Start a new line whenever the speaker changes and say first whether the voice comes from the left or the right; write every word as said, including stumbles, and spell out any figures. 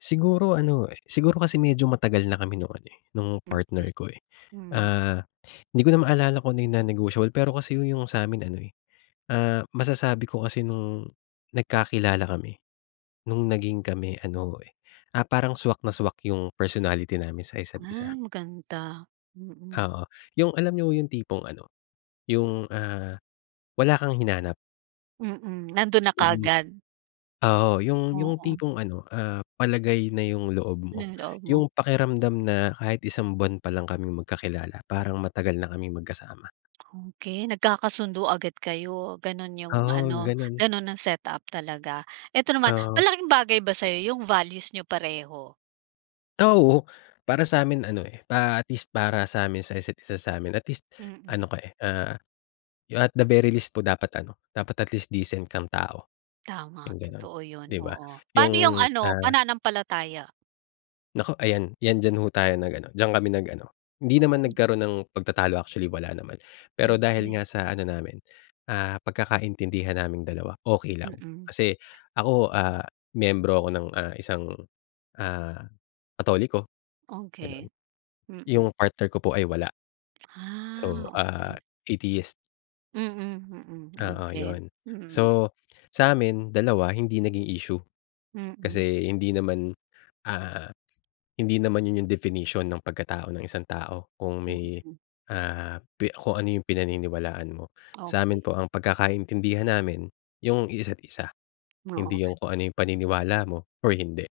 left: Siguro ano, eh, siguro kasi medyo matagal na kami nung ano, eh, nung partner
right: Okey.
left: ko, eh.
right: Hmm.
left: Ah, 'di ko na maalala kung ano yung non-negotiable, pero kasi yung yung sa'min ano, eh, ah, masasabi ko kasi nung nagkakilala kami, nung naging kami ano, eh, ah, parang swak na swak yung personality namin sa isa't isa.
right: Ay, maganda. Mm.
left: Oo, yung alam niyo yung tipong ano, yung, ah, wala kang hinanap.
right: Mm, nando'n na
left: Mm.
right: kaagad.
left: Oo, yung yung
right: Oo.
left: tipong ano, ah, palagay na yung loob mo,
right: Yung loob mo.
left: yung pakiramdam na kahit isang buwan pa lang kaming magkakilala parang matagal na kaming magkasama.
right: Okey, nagkakasundo agad kayo. Gano'n yung
left: Oo,
right: ano,
left: gano'n.
right: gano'n ang setup talaga. 'Eto naman,
left: Oo.
right: malaking bagay ba sa'yo yung values niyo pareho?
left: Ah, oo. Para sa'min ano, eh, pa at least para sa'min sa isa't isa sa'min at least
right: Mm.
left: ano ko, eh, ah, you at the very least po dapat ano, dapat at least decent kang tao,
right: Tama,
left: yung gano'n,
right: totoo yun,
left: di ba?
right: oo. Pa'no yung
left: Yung,
right: ano,
left: ah
right: pananampalataya?
left: Naku, ayan. 'Yan diyan ho tayo nag-ano, diyan kami nag-ano, hindi naman nagkaroon ng pagtatalo actually wala naman. Pero dahil
right: Okey.
left: nga sa ano namin, ah, pagkakaintindihan naming dalawa, okey lang.
right: Mm.
left: Kasi ako, ah, miyembro ako ng, ah, isang, ah, Katoliko, gano'n.
right: Okey, mm.
left: Yung partner ko po ay wala.
right: Ah,
left: So, ah,
right: okey.
left: Atheist.
right: Mm, mm,
left: Oo,
right: okey.
left: yun.
right: Mm.
left: So, sa'min dalawa hindi naging issue.
right: Mm.
left: Kasi hindi naman, ah, hindi naman yun yung definition ng pagkatao ng isang tao kung may,
right: Mm.
left: ah, pi kung ano yung pinaniniwalaan mo.
right: Okey.
left: Sa'min po ang pagkakaintindihan namin yung isa't isa, hindi
right: Oo.
left: yung kung ano yung paniniwala mo or hindi.